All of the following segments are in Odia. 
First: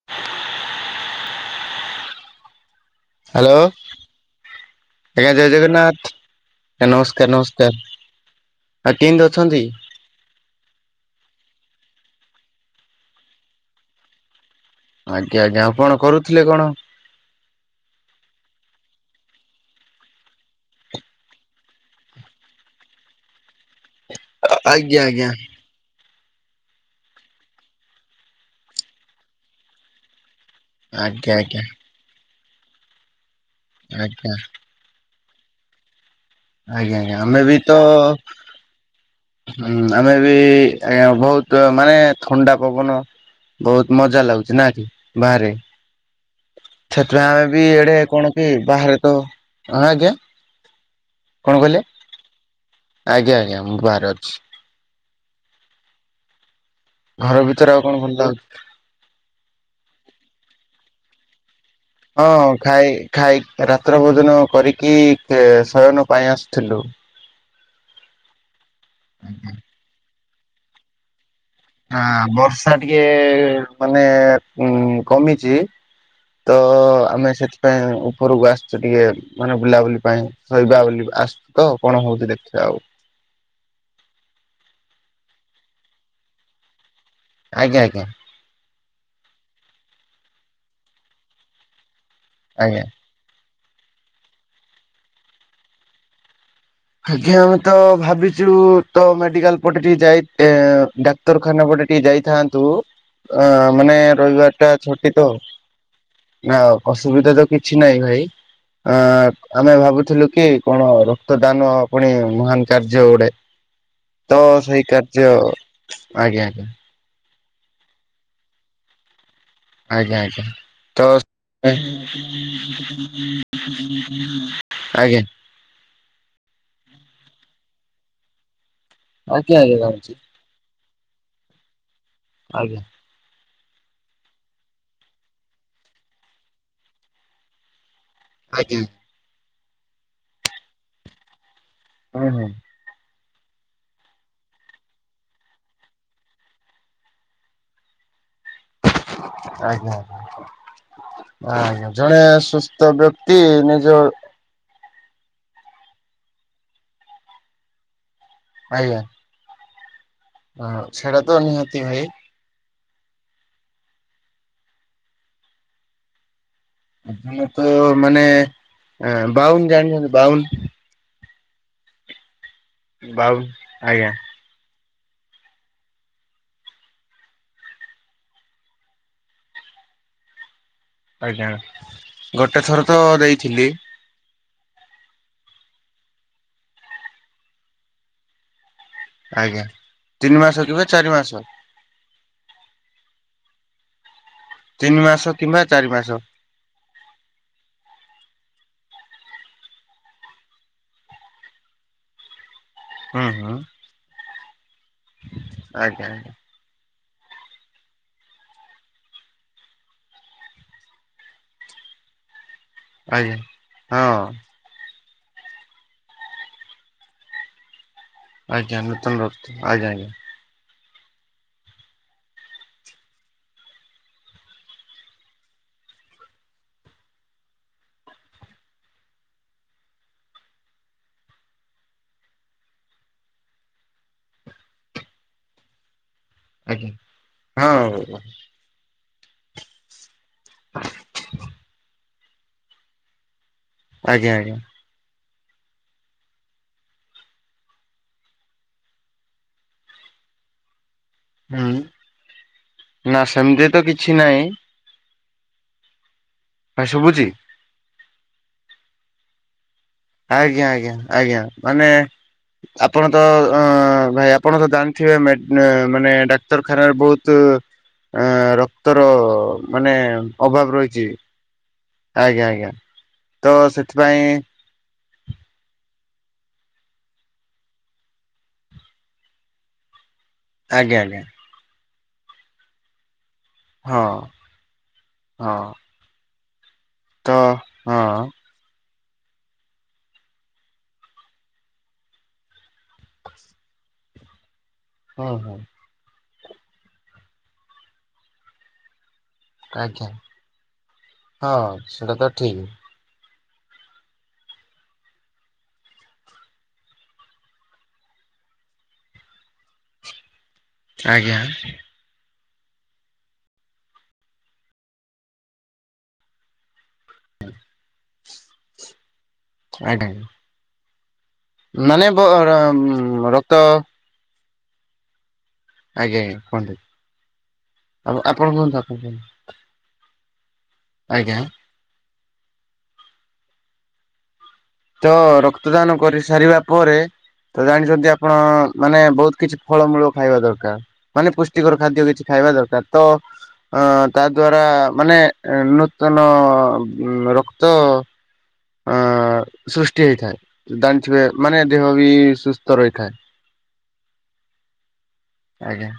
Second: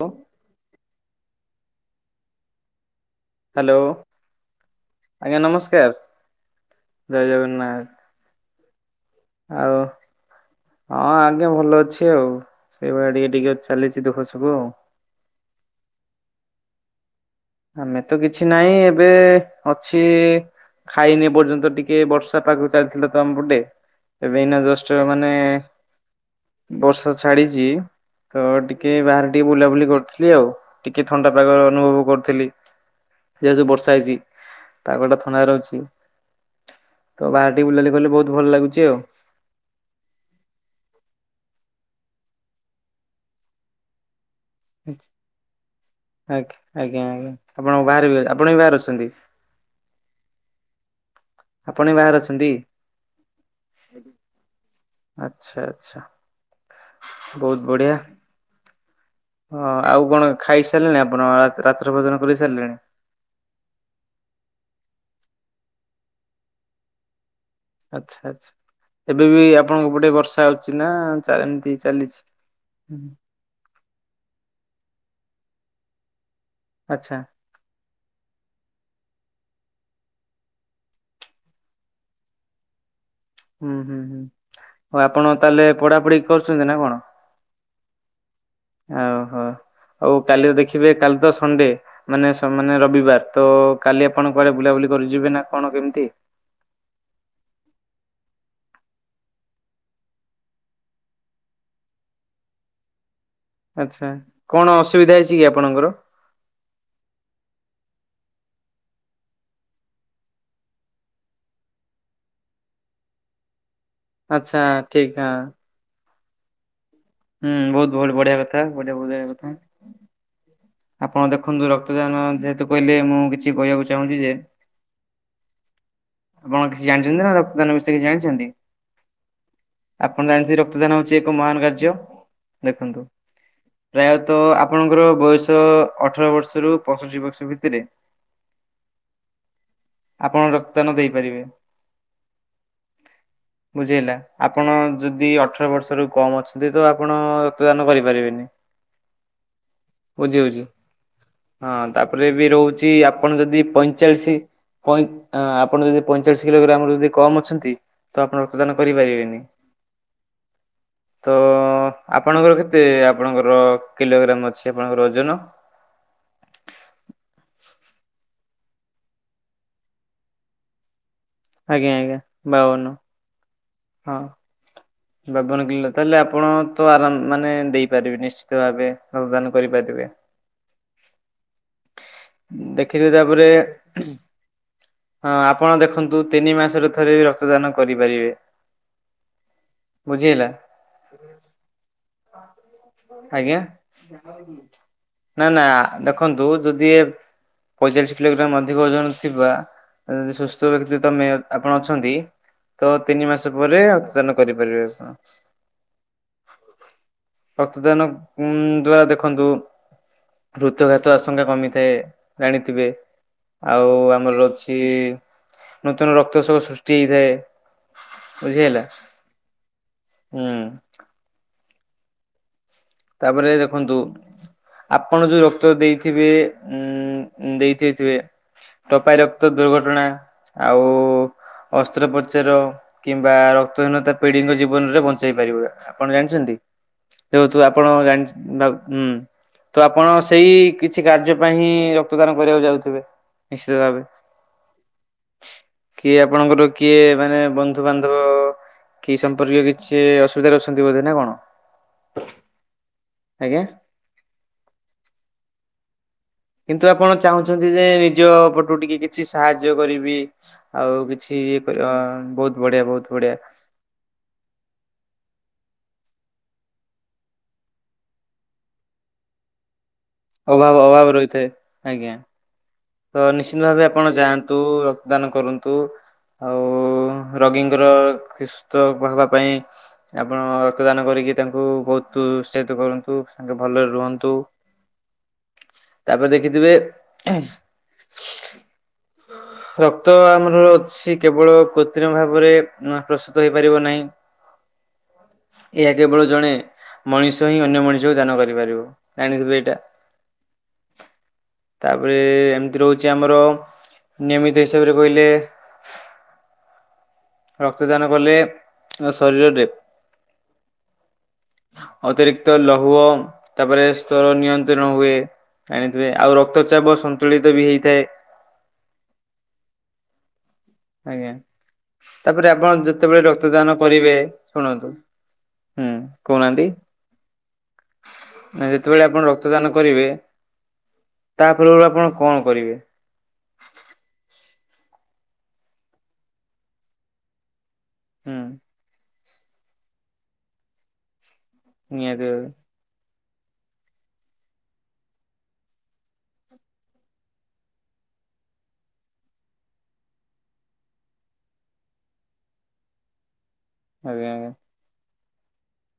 ହ ହାଲୋ ହ୍ୟାଲୋ ଆଜ୍ଞା ଆଜ୍ଞା ଜୟ ନମସ୍କାର ଜଗନ୍ନାଥ, ଜୟ ନମସ୍କାର ଜଗନ୍ନାଥ ନମସ୍କାର, ଆ ତିନି ଅଛ ଆଉ ହଁ ଆଜ୍ଞା ଭଲ ଅଛି ଆଉ, ସେଇଭଳିଆ ଟିକେ ଟିକେ ଚାଲିଛି ଦୁଃଖ ସୁଖୁ ଆଉ ଆଜ୍ଞା ଆଜ୍ଞା, ଆପଣ କରୁଥିଲେ କଣ? ଆମେ ତ କିଛି ନାହିଁ ଏବେ ଅଛି। ଖାଇନି ଏ ପର୍ଯ୍ୟନ୍ତ, ଟିକେ ବର୍ଷା ପାଖକୁ ଚାଲିଥିଲା ତ ଆମ ପଟେ ଏ ବିନା ଆଜ୍ଞା ଦୋଷ୍ଟ ଆଜ୍ଞା ମାନେ ବର୍ଷା ଛାଡିଛି, ତ ଟିକେ ବାହାରେ ଟିକେ ବୁଲାବୁଲି କରୁଥିଲି ଆଉ ଟିକେ ଆଜ୍ଞା ଥଣ୍ଡା ପାଗ ଆଜ୍ଞା ଅନୁଭବ କରୁଥିଲି, [unintelligible] ବର୍ଷା ହେଇଛି। ଆଜ୍ଞା ଆଜ୍ଞା ପାଗଟା ଥଣ୍ଡା ରହୁଛି ଆଜ୍ଞା ତ ଆମେ ବି ତ ବାହାରଟିକେ ବୁଲାବୁଲି କଲେ ବହୁତ ଭଲ ଲାଗୁଛି ଆଉ ହୁଁ ଆମେ ବି ବହୁତ ମାନେ ଥଣ୍ଡା ପବନ ବହୁତ ମଜା ଲାଗୁଛି ନା କି ବାହାରେ। ଆ ଆଜ୍ଞା, ସେଥିପାଇଁ ଆଜ୍ଞା, ଆମେ ବି ଆପଣ ଏଡେ କଣ ବାହାରିବେ, କି ଆପଣ ବି ବାହାରେ ତ ଅଛନ୍ତି। ହଁ ଆଜ୍ଞା କଣ କହିଲେ ଆପଣ ବି ବାହାରେ ଅଛନ୍ତି? ଆଜ୍ଞା ଆଜ୍ଞା ମୁଁ ବାହାରେ ଅଛି। ଆଛା ଆଛା ଘର ଭିତରେ ଆଉ କଣ ଭଲ ଲାଗୁଛି ହଁ ଆଉ କଣ ଖାଇସାରିଲେଣି ଆପଣ? ରାତ୍ର ହଁ କରିସାରିଲେଣି? ଖାଇ ଖାଇ, ରାତ୍ର ଭୋଜନ କରିକି ଶୟନ ପାଇଁ ଆସିଥିଲୁ। ଆଚ୍ଛା ଆଛା ଏବେ ବି ଆପଣଙ୍କ ପଟେ ବର୍ଷା ହଉଛି ନା ଚ ଏମିତି ହଁ ଚାଲିଛି? ବର୍ଷା ହୁଁ। ଟିକେ ମାନେ ଉଁ କମିଛି। ତ ଆଚ୍ଛା ଆମେ ସେଠି ପାଇଁ ଉପରକୁ ଆସୁଛୁ ଟିକେ ମାନେ ବୁଲାବୁଲି ପାଇଁ ଶୋଇବା ବୁଲିବା ଆସୁ ତ କଣ ହଉଛି ଦେଖିବା ଆଉ। ହୁଁ ହୁଁ ହୁଁ ଆଉ ଆପଣ ତାହେଲେ ପଢାପଢି କରୁଛନ୍ତି ନା କଣ? ଆଜ୍ଞା ଆଜ୍ଞା। ଓହୋ ଆଉ କାଲି ଦେଖିବେ କାଲି ତ ସଣ୍ଡେ। ମାନେ ମାନେ ଆଜ୍ଞା ରବିବାର ତ କାଲି ଆପଣ କୁଆଡେ ବୁଲାବୁଲି କରିଯିବେ ନା କଣ କେମିତି ଆଜ୍ଞା ଆମେ ତ ଭାବିଛୁ ତ ମେଡିକାଲ ପଟେ ଟିକେ ଯାଇ ଡ଼ା ଡାକ୍ତର ଖାନା ପଟେ ଟିକେ ଯାଇଥାନ୍ତୁ ଅ ମାନେ ଆଚ୍ଛା ରବିବାର କଣ ଟା ଅସୁବିଧା ଛୁଟି ତ। ହେଇଛି କି ଆପଣଙ୍କର? ନା ଅସୁବିଧା ତ କିଛି ନାଇଁ ଭାଇ ଅ-ଆମେ ଭାବୁଥିଲୁ କି କଣ ରକ୍ତ ଦାନ ପୁଣି ମହାନ କାର୍ଯ୍ୟ ଗୋଟେ ତ ଆଚ୍ଛା ସେଇ ଠିକ କାର୍ଯ୍ୟ ହଁ। ଆଜ୍ଞା ଆଜ୍ଞା। ହୁଁ ବହୁତ ବହୁତ ବଢିଆ କଥା ବଢିଆ ବହୁତ କଥା। ଆଜ୍ଞା ଆଜ୍ଞା। ତ ଆପଣ ଦେଖନ୍ତୁ ରକ୍ତଦାନ ଯେହେତୁ କହିଲେ ମୁଁ କିଛି କହିବାକୁ ଚାହୁଁଛି ଯେ [inaudible] ଆଜ୍ଞା। ଆପଣ କିଛି ଜାଣିଛନ୍ତି ନା ରକ୍ତଦାନ ବିଷୟ ରେ କିଛି ଜାଣିଛନ୍ତି ଆଜ୍ଞା ଜାଣିଛି ଆପଣ ଜାଣିଥି ଦାନ ହଉଛି ଏକ ମହାନ କାର୍ଯ୍ୟ ଆଜ୍ଞା। ଦେଖନ୍ତୁ ପ୍ରାୟତଃ ଆପଣଙ୍କର ବୟସ ତ ଅଠର ବର୍ଷ ରୁ ପଞ୍ଚଷଠି ବର୍ଷ ଭିତରେ ଆଜ୍ଞା। ଆପଣ ରକ୍ତଦାନ ଦେଇପାରିବେ। ହୁଁ ହୁଁ। ବୁଝିହେଲା ଆପଣ ଯଦି ଅଠର ବର୍ଷରୁ କମ୍ ଅଛନ୍ତି ତ ଆପଣ ରକ୍ତଦାନ କରିପାରିବେନି। ଆଜ୍ଞା। ବୁଝି ହଉଛି ହଁ ଆଜ୍ଞା ଜଣେ ତାପରେ ବି ସୁସ୍ଥ ରହୁଛି ବ୍ୟକ୍ତି ଆପଣ ଯଦି ନିଜ ପଇଁଚାଳିଶ ଆପଣ ଯଦି ପଇଁଚାଳିଶ କିଲୋଗ୍ରାମ ରୁ ଯଦି କମ୍ ଅଛନ୍ତି ତ ଆପଣ ରକ୍ତଦାନ ଆଜ୍ଞା କରିପାରିବେନି ହଁ ସେଇଟା ତ ନିହାତି ଆପ ଭାଇ ଆପଣଙ୍କର କେତେ ଆପଣଙ୍କର କିଲୋଗ୍ରାମ୍ ଅଛି ଆପଣଙ୍କର ଓଜନ? ତ ମାନେ ବାଉନ ଜାଣିଛନ୍ତି ବାଉନ ଆଜ୍ଞା ଆଜ୍ଞା ବାଉନ। ବାଉନ ଆଜ୍ଞା। ହଁ। ବାବନ କିଲୋ ତାହେଲେ ଆପଣ ତ ଆରାମ ମାନେ ଦେଇପାରିବେ ନିଶ୍ଚିତ ଭାବେ ରକ୍ତଦାନ କରିପାରିବେ। ଆଜ୍ଞା ଗୋଟେ ଥର ତ ଦେଖିବେ ତାପରେ ଦେଇଥିଲି ହଁ ଆପଣ ଦେଖନ୍ତୁ ତିନି ମାସରେ ଥରେ ବି ରକ୍ତଦାନ କରିପାରିବେ। ଆଜ୍ଞା ତିନି ବୁଝିହେଲା ମାସ କିବା ଚାରି ମାସ ଆଜ୍ଞା ତିନି ମାସ ନା କିମ୍ବା ନା ଚାରି ମାସ ଦେଖନ୍ତୁ ଯଦି ପଇଁଚାଳିଶ କିଲୋଗ୍ରାମ ଅଧିକ ଓଜନ ଥିବା ଯଦି ସୁସ୍ଥ ବ୍ୟକ୍ତି ତମେ ଆପଣ ଅଛନ୍ତି ତ ହୁଁ ତିନି ମାସ ହୁଁ ପରେ ଦାନ କରିପାରିବେ। ଆପଣ। ଆଜ୍ଞା ଆଜ୍ଞା। ରକ୍ତଦାନ ଉଁ ଦ୍ଵାରା ଦେଖନ୍ତୁ ହୃତୁଘାତ ଆଶଙ୍କା କମିଥାଏ ଜାଣିଥିବେ ଆଜ୍ଞା। ଆଉ ହଁ ଆମର ଅ କି ନୂତନ ରକ୍ତସବୁ ସୃଷ୍ଟି ହୁଏ। ଆଜ୍ଞା ନୂତନ ର ଆଜ୍ଞା ଆଜ୍ଞା। ହୁଁ। ତାପରେ ଦେଖନ୍ତୁ ଆପଣ ଯୋଉ ରକ୍ତ ଦେଇଥିବେ ଉ ଦେଇଦେଇଥିବେ ଟପାଇ ରକ୍ତ ଦୁର୍ଘଟଣା ଆଉ ଅସ୍ତ୍ରୋପଚାର କିମ୍ବା ରକ୍ତହୀନତା ପିଢ଼ିଙ୍କ ଜୀବନରେ ବଞ୍ଚାଇ ପାରିବ ଆପଣ ଜାଣିଛନ୍ତି। ଆଜ୍ଞା ତୁ ଆପଣ ହଁ ଜାଣିଛ ହୁଁ ତ ଆପଣ ସେଇ କିଛି କାର୍ଯ୍ୟ ପାଇଁ ହିଁ ରକ୍ତଦାନ କରିବାକୁ ଯାଉଥିବେ। ନିଶ୍ଚିତ ଭାବେ। ଆଜ୍ଞା ଆଜ୍ଞା। କିଏ ଆପଣଙ୍କର କିଏ ମାନେ ବନ୍ଧୁ ବାନ୍ଧବ? କି ସମ୍ପର୍କୀୟ କିଛି ଅସୁବିଧାରେ ଅଛନ୍ତି ବୋଧେ ନା କଣ? ହୁଁ ନା ଆଜ୍ଞା ସେମିତି ତ କିଛି ନାହିଁ। ଭାଇ କିନ୍ତୁ ଆପଣ ଶୁଭୁଛି? ଚାହୁଁଛନ୍ତି ଯେ ନିଜ ପଟୁ ଟିକେ କିଛି ସାହାଯ୍ୟ କରିବେ। ଆଜ୍ଞା ଆଜ୍ଞା ଆଜ୍ଞା ମାନେ ବହୁତ ବଢିଆ ବହୁତ ଆପଣ ତ ବଢିଆ ଅ ଭାଇ ଆପଣ ତ ଜାଣିଥିବେ ମାନେ ଡାକ୍ତରଖାନାରେ ବହୁତ ଏ ରକ୍ତର ମାନେ ଅଭାବ ଅଭାବ ରହିଥାଏ ଆଜ୍ଞା। ଆଜ୍ଞା ଆଜ୍ଞା। ତ ନିଶ୍ଚିନ୍ତ ଭାବେ ଆପଣ ଯାଆନ୍ତୁ ରକ୍ତଦାନ କରନ୍ତୁ। ଆଉ ରଗୀଙ୍କର ସୁସ୍ଥ ହବା ପାଇଁ ଆପଣ ଆଜ୍ଞା ରକ୍ତଦାନ ଆଜ୍ଞା କରିକି ତାଙ୍କୁ ବହୁତ ଉତ୍ସାହିତ କରନ୍ତୁ। ତାଙ୍କେ ଭଲରେ ହଁ ରୁହନ୍ତୁ ହଁ ତାପରେ ଦେଖିଥିବେ ତ ହଁ। ରକ୍ତ ଆମର ଅଛି କେବଳ କୃତ୍ରିମ ଭାବରେ ପ୍ରସ୍ତୁତ ହେଇପାରିବ ନାହିଁ। ହଁ। ହଁ ଏହା କେବଳ ଜଣେ ମଣିଷ ହିଁ ଅନ୍ୟ ମଣିଷକୁ ଦାନ କରିପାରିବ ଜାଣିଥିବେ। ତା ଆଜ୍ଞା ହଁ ସେଟା ତାପରେ ତ ଠିକ ଏମିତି ରହୁଛି ଆମର ନିୟମିତ ହିସାବରେ କହିଲେ। ରକ୍ତଦାନ କଲେ ଶରୀରରେ ଆଜ୍ଞା। ଅତିରିକ୍ତ ଲହ୍ୱ ତାପରେ ସ୍ତର ନିୟନ୍ତ୍ରଣ ହୁଏ। ଆଣିଥିବେ ଆଉ ରକ୍ତ ଚାପ ସନ୍ତୁଳିତ ବି ହେଇଥାଏ। ଆଜ୍ଞା। ଆଜ୍ଞା ମାନେ ବ ତାପରେ ର ଆପଣ ଯେତେବେଳେ ରକ୍ତ ରକ୍ତଦାନ କରିବେ ଶୁଣନ୍ତୁ ହୁଁ ଆଜ୍ଞା ଆଜ୍ଞା କହୁନାହାନ୍ତି କୁହନ୍ତୁ ଆପଣ କୁହନ୍ତୁ ଯେତେବେଳେ କୁହନ୍ତୁ ଆପଣ ରକ୍ତଦାନ କରିବେ। ଆଜ୍ଞା [unintelligible] ଆପଣ କଣ କରିବେ? ତ ରକ୍ତଦାନ କରି ସାରିବା ପରେ ତ ଜାଣିଛନ୍ତି ହୁଁ ଆପଣ ମାନେ ବହୁତ କିଛି ଫଳମୂଳ ଖାଇବା ଦରକାର। ମାନେ ପୁଷ୍ଟିକର ଖାଦ୍ୟ କିଛି ନିହାତି ଖାଇବା ଦରକାର ତ ଅ ତା ଦ୍ଵାରା ମାନେ ନୂତନ ରକ୍ତ ଅ [inaudible] ସୃଷ୍ଟି ହେଇଥାଏ ଜାଣିଥିବେ ମାନେ ଦେହ ବି ସୁସ୍ଥ ରହିଥାଏ। ଆଜ୍ଞା। ଆଜ୍ଞା।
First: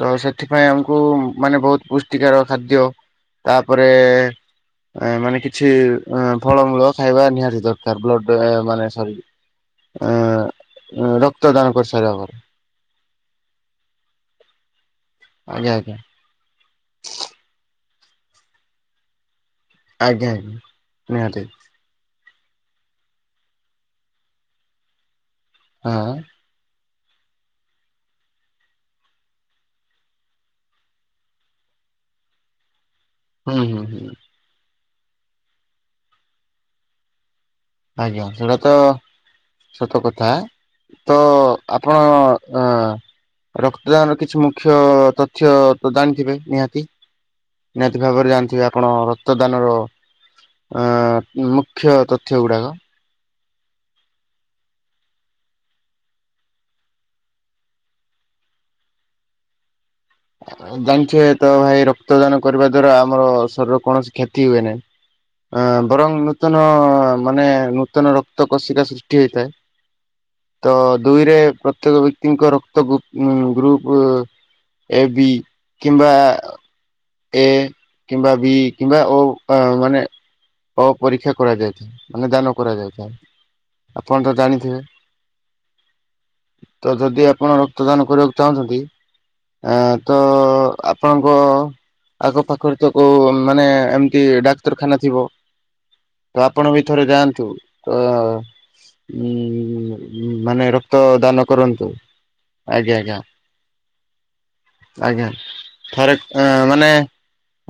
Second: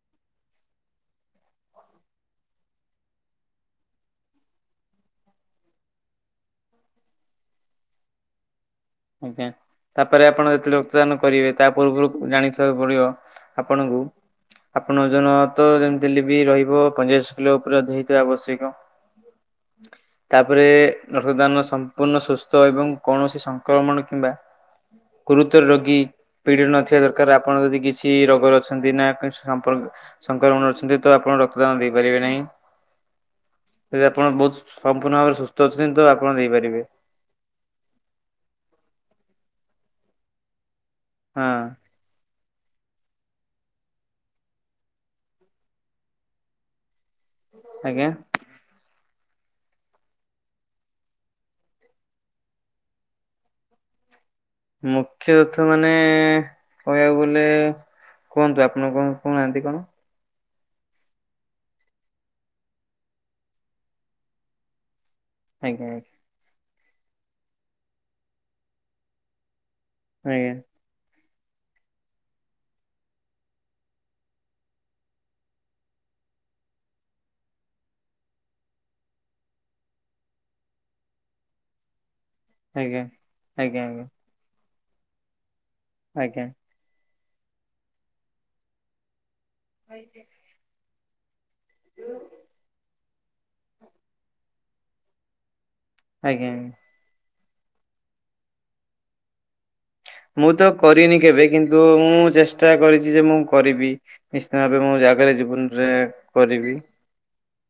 ତ ସେଥିପାଇଁ ଆମକୁ ମାନେ ବହୁତ ପୁଷ୍ଟିକାର ଖାଦ୍ୟ ତାପରେ ମାନେ କିଛି ଅ ଫଳମୂଳ ଖାଇବା ନିହାତି ଦର କାର୍ ବ୍ଲଡ ଦେହ ମାନେ ସରି ଆଜ୍ଞା ଅ ତାପରେ ଆପଣ ଯେତେବେଳେ ରକ୍ତଦାନ କରିବେ ତା କରିସାରିବା ପରେ। ପୂର୍ବରୁ ଜାଣି ରଖିବାକୁ ପଡ଼ିବ ଆପଣଙ୍କୁ ଆପଣ ଜନ ତ ଆଜ୍ଞା ଆଜ୍ଞା ଯେମତି ଲିପ୍ ବି ରହିବ ପଇଁଚାଳିଶ କିଲୋ ଉପରେ ହେଇଥିବା ଆବଶ୍ୟକ। ଆଜ୍ଞା ଆଜ୍ଞା ତାପରେ ରକ୍ତ ନିହାତି ଦାନ ସ ସମ୍ପୂର୍ଣ୍ଣ ସୁସ୍ଥ ଏବଂ କୌଣସି ସଂକ୍ରମଣ କିମ୍ବା ଗୁରୁତର ରୋଗୀ ହଁ ପିଡ଼ି ନଥିବା ଦରକାର। ଆପଣ ଯଦି କିଛି ରୋଗରେ ଅଛନ୍ତି ନା କିଛି ସମ୍ପର୍କ ସଂକ୍ରମଣ ଅଛନ୍ତି ତ ଆପଣ ରକ୍ତଦାନ ଦେଇପାରିବେ ନାହିଁ। ହୁଁ ହୁଁ ଯଦି ହୁଁ ଆପଣ ବହୁତ୍ ସମ୍ପୂର୍ଣ୍ଣ ଭାବରେ ସୁସ୍ଥ ଅଛନ୍ତି ତ ଆପଣ ଦେଇପାରିବେ। ଆଜ୍ଞା ସେଇଟା ତ ସତ କଥା। ତ ହଁ ଆପ୍ ପଣ ଅଁ ରକ୍ତଦାନର କିଛି ମୁଖ୍ୟ ତଥ୍ୟ ତ ଜାଣିଥିବେ ନିହାତି। ନିହାତି ଆଜ୍ଞା। ଭାବରେ ଜାଣିଥିବେ ଆପଣ ରକ୍ତଦାନର ଆଁ ମୁଖ୍ୟ ତତ୍ ଥ୍ୟଗୁଡାକ। ମୁଖ୍ୟ ତଥ୍ୟ ମାନେ କହିବାକୁ ଗଲେ କୁହନ୍ତୁ ଆପଣ କଣ କହୁନାହାନ୍ତି କଣ? ଆ-ଆ ଜାଣିଥିବେ ତ ଭାଇ ରକ୍ତଦାନ କରିବା ଦ୍ଵାରା ଆମର ଶରୀରର କୌଣସି କ୍ଷତି ହୁଏ ନାହିଁ। ଅ ଆଜ୍ଞା ବରଂ ନୂତନ ମାନେ ନୂତନ ରକ୍ତ କୋଷିକା ସୃଷ୍ଟି ହେଇଥାଏ। ଆଜ୍ଞା। ତ ଦୁଇରେ ପ୍ରତ୍ୟେକ ବ୍ୟକ୍ତିଙ୍କ ରକ୍ତ ଗୁ ଉଁ ଗ୍ରୁପ ଏ ବି କିମ୍ବା ଏ କିମ୍ବା ବି କିମ୍ବା ଓ ଆଁ ମାନେ ଓ ପରୀକ୍ଷା କରାଯାଇଥାଏ ମାନେ ଦାନ ଆଜ୍ଞା କରାଯାଇଥାଏ। ଆଜ୍ଞା ଆପଣ ତ ଜାଣିଥିବେ? ଆଜ୍ଞା। ତ ଯଦି ଆପଣ ରକ୍ତଦାନ କରିବାକୁ ଚାହୁଁଛନ୍ତି ଆଁ ତ ଆପ୍ ପଣଙ୍କ ଆଖ ପାଖରେ ତ କୋଉ ମାନେ ଏମିତି ଡାକ୍ତରଖାନା ଥିବ, ତ ଆଜ୍ଞା ଆଜ୍ଞା। ଆପଣ ବି ଥରେ ଯାଆନ୍ତୁ ଅଁ ଉଁ ମୁଁ ମାନେ ତ ରକ୍ତ କରିନି ଦାନ କେବେ କିନ୍ତୁ କରନ୍ତୁ ମୁଁ ଚେଷ୍ଟା ଆଜ୍ଞା କରିଛି ଆଜ୍ଞା ଯେ ମୁଁ କରିବି। ନିଶ୍ଚିତ ଭାବେ ମୁଁ ଯାହା ଆଜ୍ଞା କହିଲେ ଜୀବନରେ ଥରେ କରିବି। ମାନେ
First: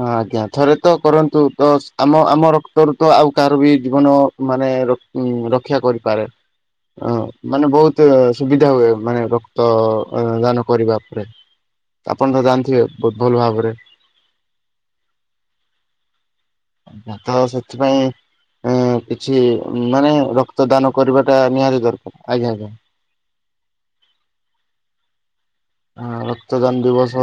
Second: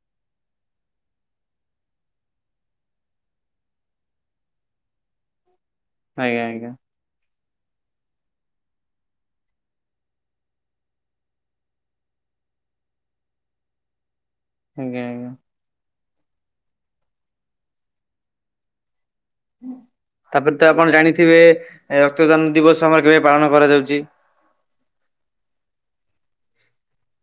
ହଁ ଆଜ୍ଞା ଥରେ ତ କରନ୍ତୁ ତ ସ୍ ଆମ-ଆମ ରକ୍ତରୁ ତ ଆଉ କାହାର ବି ଜୀବନ ମାନେ ର ଉଁ ରକ୍ଷା କରିପାରେ। ଆଜ୍ଞା ଆଜ୍ଞା ଅ ମାନେ ବହୁତ ସୁବିଧା ହୁଏ ମାନେ ରକ୍ତ ଏଁ ଦାନ କରିବା ଉପରେ। ଆପଣ ତ ଜାଣିଥିବେ ବହୁତ ଭଲ ଭାବରେ। ଆଜ୍ଞା ଆଜ୍ଞା। ତ ସେଥିପାଇଁ ଏଁ କିଛି ମାନେ ତାପରେ ତ ଆପଣ ରକ୍ତଦାନ କରିବାଟା ଜାଣିଥିବେ ନିହାତି ଦରକାର। ରକ୍ତଦାନ ଆଜ୍ଞା ଆଜ୍ଞା। ଦିବସ ଆମର କେବେ ପାଳନ କରାଯାଉଛି? ଆଁ ରକ୍ତଦାନ ଦିବସ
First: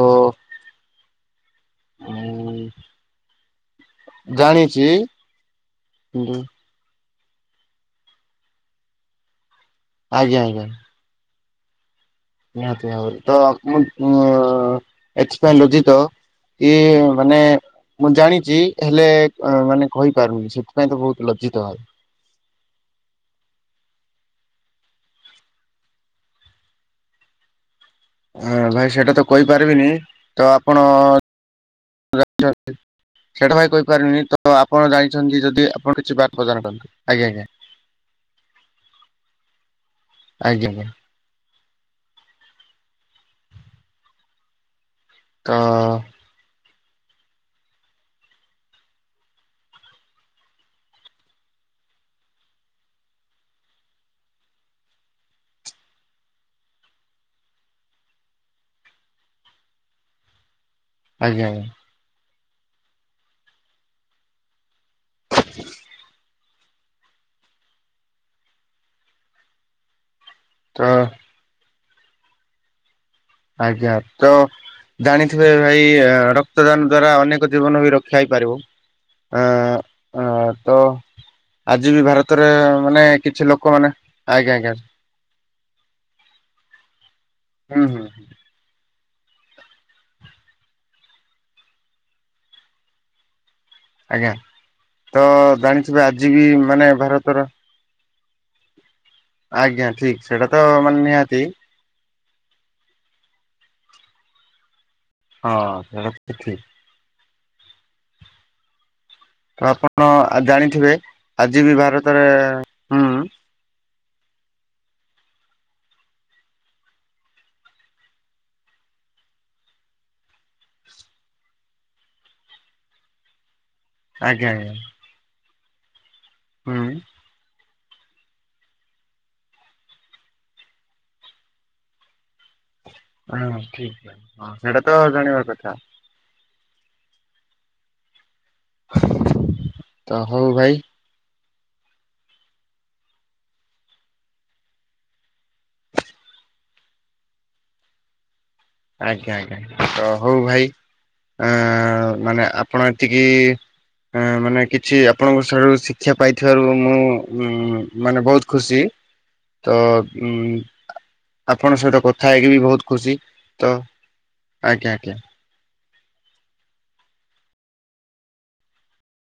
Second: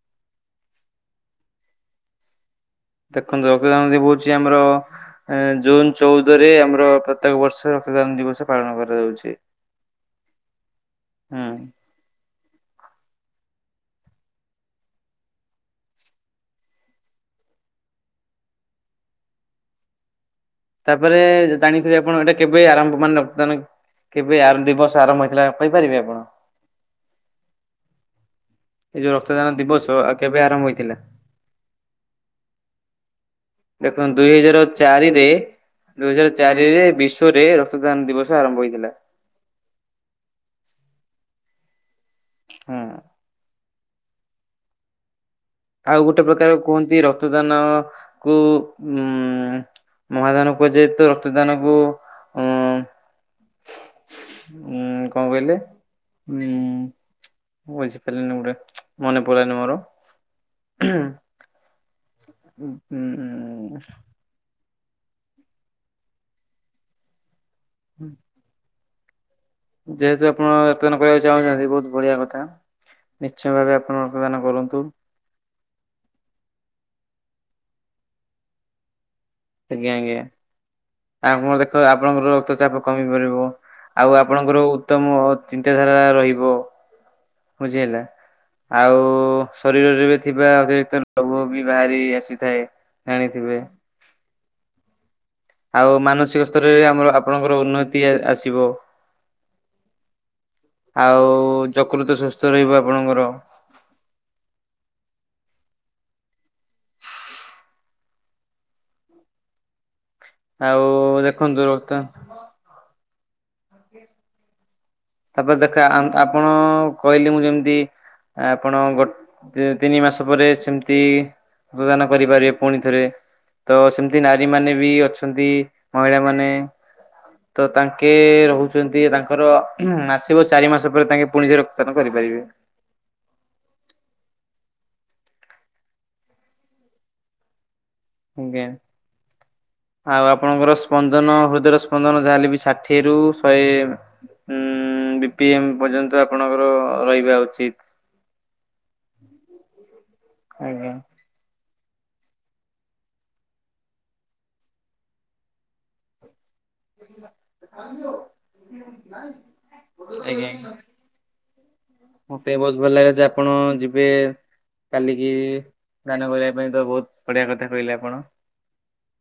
ଦେଖନ୍ତୁ ରକ୍ତଦାନ [unintelligible] ହଉଛି ଆମର ଜାଣିଛି ଏଁ ଜୁନ ଚଉଦରେ ଆମର ପ୍ର ତ୍ୟେକ ବର୍ଷ ରକ୍ତଦାନ ଦିବସ ପାଳନ କରାଯାଉଛି। ଆଜ୍ଞା ଆଜ୍ଞା। ହୁଁ। ନିହାତି ଭାବରେ। ତ ମୁଁ ଉଁ ଏଥିପାଇଁ ଲଜ୍ଜିତ କି ମାନେ ମୁଁ ଜାଣିଛି ହେଲେ ଅଁ ମାନେ କହିପାରୁନି ସେଥ୍ ତା ପରେ ଜା-ଜାଣିଥିବେ ଆପ୍ ପଣ ଏଇଟା କେବେ ଆରମ୍ଭ ମାନେ ରକ୍ତଦାନ କେବେ ଆର୍ ଦିବସ ଆରମ୍ଭ ହେଇଥିଲା କହିପାରିବେ ଆପଣ? ଅଁ ଭାଇ ଏଇ ସେଇଟା ଯୋଉ ତ ରକ୍ତଦାନ ଦିବସ କହିପାରିବିନି ଆଉ କେବେ ତ ଆରମ୍ଭ ଆପଣ ହେଇଥିଲା? ଯଦି ଜାଣିଛନ୍ତି ସେଇଟା ଭାଇ ଦେଖନ୍ତୁ କହିପାରୁନି ଦୁଇ ତ ହଜାର ଆପଣ ଚାରିରେ ଜାଣିଛନ୍ତି ଯଦି ଆପଣ ଦୁଇ କିଛି ହଜାର ବାତ୍। ଚାରିରେ [unintelligible] ଆଜ୍ଞା ବିଶ୍ଵରେ ଆଜ୍ଞା। ରକ୍ତଦାନ ଦିବସ ଆରମ୍ଭ ହୋଇଥିଲା। ଆଜ୍ଞା ଆଜ୍ଞା। ହୁଁ। ଆଜ୍ଞା ତ ଆଉ ଗୋଟେ ପ୍ରକାର କୁହନ୍ତି ରକ୍ତଦାନକୁ ଉଁ ମହାଦାନ କୁହାଯାଏ ତ ରକ୍ତଦାନକୁ ଉଁ ଉଁ କଣ କହିଲେ ଉଁ ବୁଝିପାରିଲିନି ଗୁଡେ ମନେ ପଡିଲାନି ମୋର ଆଜ୍ଞା ଆଜ୍ଞା ଉଁ ଉଁ ଉଁ। ହୁଁ। ଯେହେତୁ ଆପଣ ତ ରକ୍ତଦାନ କରିବାକୁ ଚାହୁଁଛନ୍ତି ବହୁତ ବଢିଆ କଥା। ନିଶ୍ଚୟ ଭାବେ ଆପଣ ରକ୍ତଦାନ କରନ୍ତୁ। ଏଥିପାଇଁ ଭାଇ ଆ ରକ୍ତଦାନ ଦ୍ଵାରା ଅନେକ ଜୀବନ ବି ରକ୍ଷା ହେଇପାରିବ। ଆଜ୍ଞ ଆଜ୍ଞା। ହାଁ ତ ଆପଣ ଦେଖ ଆଜି ବି ଆପଣଙ୍କର ଭାରତରେ ରକ୍ତଚାପ ମାନେ କିଛି କମିପାରିବ ଲୋକମାନେ ଆଉ ଆଜ୍ଞା ଆପଣଙ୍କର ଆଜ୍ଞା ଉତ୍ତମ ଚିନ୍ତାଧାରା ରହିବ ବୁଝି ହୁଁ ହେଲା। ହୁଁ ଆଉ ଶରୀରରେ ବି ଥିବା ଅତିରିକ୍ତ ରୋଗ ବି ବାହାରି ଆସିଥାଏ। ଜଣିଥିବେ। ଆଜ୍ଞା ତ ଆଉ ଜାଣିଥିବେ ଆଜି ବି ମାନସିକ ସ୍ତରରେ ମାନେ ଆମର ଭାରତର ଆପଣଙ୍କର ଉନ୍ନତି ଆ ଆସିବ। ଆଜ୍ଞା ଠିକ। ସେଇଟା ତ ମାନେ ଆଉ ନିହାତି ଯକୃତ ସୁସ୍ଥ ରହିବ ଆପଣଙ୍କର। ହଁ ସେଇଟା ତ ଠିକ। ତ ଆପଣ ଆଉ ଜାଣିଥିବେ ଦେଖନ୍ତୁ ଆଜି ବି ଭାରତରେ ହୁଁ ଆ ତାପରେ ଦେଖା ଆମ୍ ଆପଣ କହିଲେ ମୁଁ ଯେମିତି ଆପଣ ଗୋଟ ତ ତିନି ମାସ ପରେ ସେମିତି ରକ୍ତଦାନ କରିପାରିବେ ପୁଣିଥରେ। ତ ସେମିତି ଆଜ୍ଞା ଆଜ୍ଞା ନାରୀମାନେ ବି ଅଛନ୍ତି ମହିଳାମାନେ ହୁଁ। ତ ତାଙ୍କେ ରହୁଛନ୍ତି ତାଙ୍କର ହୁଁ ଆସିବ ଚାରି ମାସ ପରେ ତାଙ୍କେ ପୁଣିରେ ରକ୍ତଦାନ କରିପାରିବେ। ହଁ ଠିକ [unintelligible] ସେଇଟା ତ ଜାଣିବା କଥା। ଆଜ୍ଞା ତ ଆଉ ହଉ ଭାଇ ଆପଣଙ୍କର ସ୍ପ ସ୍ପନ୍ଦନ ହୃଦୟର ସ୍ପନ୍ଦନ ଯାହା ହେଲେ ବି ଷାଠିଏରୁ ଶହେ ଉଁ ବି ପି ଏମ୍ ପର୍ଯ୍ୟନ୍ତ ଆପଣଙ୍କର ରହିବା ଉଚିତ। ଆଜ୍ଞା ଆଜ୍ଞା ତ ହଉ ଭାଇ ଆଜ୍ଞା ଅ ମାନେ ଆପଣ ଏତିକି ଅ ମାନେ କିଛି ଆପଣଙ୍କ ଠାରୁ ଶିକ୍ଷା ପାଇଥିବାରୁ ମୁଁ ଉଁ ମାନେ ବହୁତ ଖୁସି ତ ଉଁ ଆଜ୍ଞା। ଆପଣଙ୍କ ସହିତ କଥା ମତେ ହେଇକି ବି ଭଲ ବହୁତ ଲାଗିଲା ଖୁସି। ଯେ ଆପଣ ତ ଯିବେ ଆଜ୍ଞା ଆଜ୍ଞା କାଲିକି ଦାନ କରିବା ପାଇଁ ତ ବହୁତ ବଢିଆ କଥା କହିଲେ ଆପଣ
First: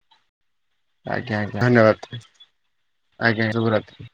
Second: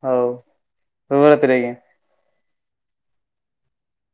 ହଉ। ଆଜ୍ଞା ଆଜ୍ଞା ଧନ୍ୟବାଦ ଆଜ୍ଞା ଶୁଭରାତ୍ରି।